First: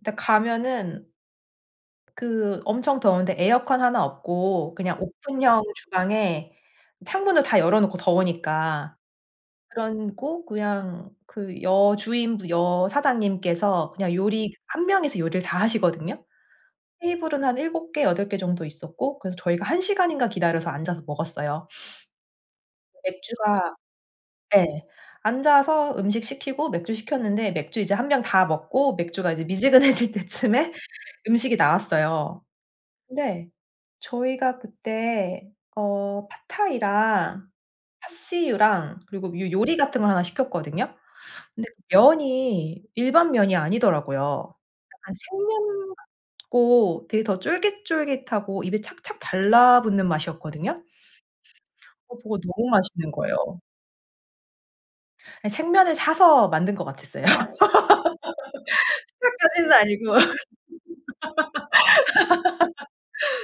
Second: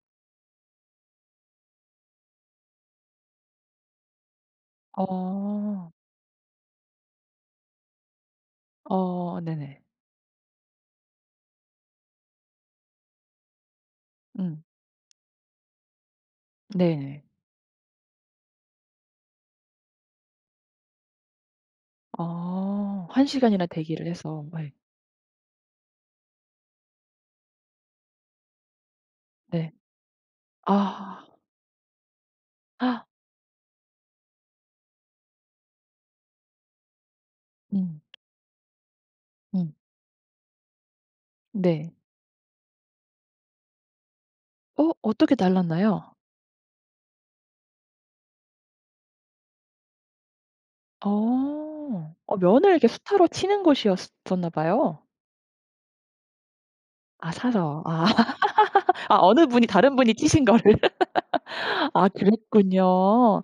근데 가면은 그 엄청 더운데 에어컨 하나 없고 그냥 오픈형 어. 주방에 창문을 다 열어놓고 더우니까. 어 네네. 그러고 그냥 그 여주인 분 여사장님께서 그냥 요리 음. 1 명이서 요리를 다 하시거든요. 네네. 테이블은 한 7 개 8 개 정도 있었고, 그래서 저희가 1 시간인가 기다려서 앉아서 먹었어요. 아 1 시간이나 맥주가 대기를 해서. 네. 네 앉아서 음식 시키고 맥주 시켰는데 맥주 이제 1 병 다 먹고 맥주가 이제 네. 미지근해질 때쯤에 아. 음식이 나왔어요. 근데 저희가 그때 어 팟타이랑, 음. 파씨유랑 그리고 요 음. 요리 같은 걸 하나 시켰거든요. 근데 네. 면이 일반 면이 아니더라고요. 어 약간 어떻게 생면 달랐나요? 같고 되게 더 쫄깃쫄깃하고 입에 착착 달라붙는 맛이었거든요. 어. 어 어 그거 너무 면을 이렇게 맛있는 수타로 거예요. 치는 곳이었었나봐요. 생면을 사서 만든 것 같았어요. 아 사서. 아. 아 어느 분이 수타까지는 다른 분이 아니고. 치신 거를. 아 그랬군요.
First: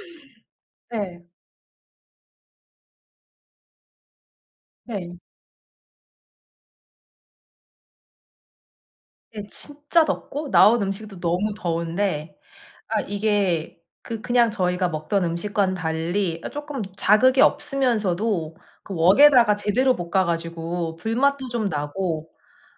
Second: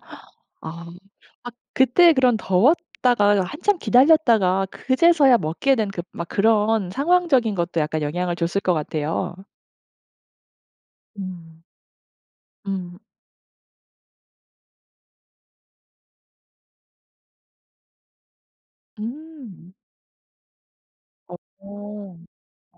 아. 네. 아 그때 그럼 더웠다가 한참 기다렸다가 네. 그제서야 먹게 된 막 그런 상황적인 것도 약간 영향을 줬을 것 같아요. 네 진짜 덥고 나온 음식도 너무 음. 더운데 음. 아 이게 그 그냥 저희가 먹던 음식과는 달리 아 쪼끔 자극이 없으면서도 그 웍에다가 음. 제대로 볶아가지고 어 불맛도 좀 어. 나고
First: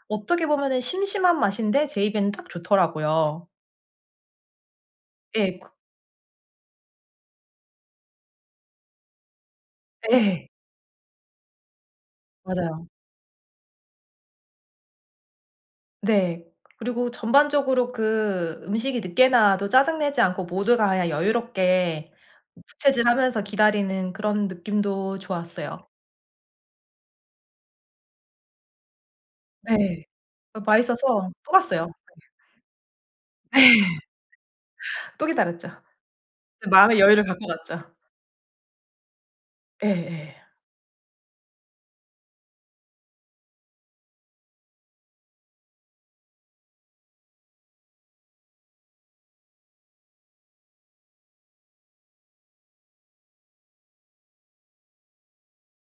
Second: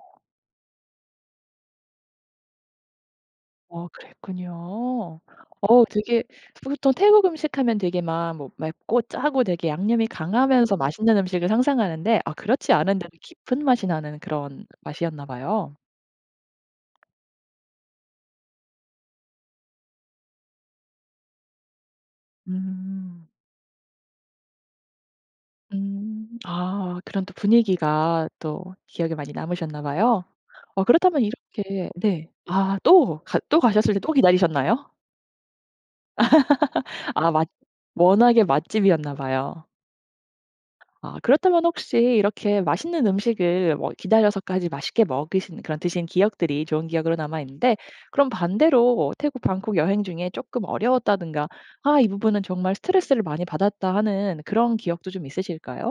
어떻게 보면은 심심한 맛인데 제 입에는 딱 좋더라고요. 아 그랬군요. 예. 그 어 되게 보통 태국 음식 하면 되게 막 뭐 맵고 짜고 되게 양념이 예. 강하면서 맛있는 음식을 상상하는데 아 그렇지 맞아요. 않은데도 깊은 맛이 나는 그런 맛이었나 봐요. 네. 그리고 전반적으로 그 음식이 늦게 나와도 짜증 내지 않고 모두가 그냥 여유롭게 음. 부채질하면서 기다리는 그런 느낌도 좋았어요. 음. 아 그런 또 분위기가 또 기억에 많이 남으셨나 네. 봐요. 어 어 그렇다면 맛있어서 또 갔어요. 이렇게 네 아 또 가 예. 또 가셨을 때 또 기다리셨나요? 또 기다렸죠. 마음의 여유를 아 갖고 맛 갔죠. 워낙에 맛집이었나 봐요. 예예. 아 그렇다면 혹시 이렇게 맛있는 음식을 뭐 기다려서까지 맛있게 먹으신 그런 드신 기억들이 좋은 기억으로 남아있는데 그럼 반대로 태국 방콕 여행 중에 쪼끔 어려웠다든가 아 이 부분은 정말 스트레스를 많이 받았다 하는 그런 기억도 좀 있으실까요?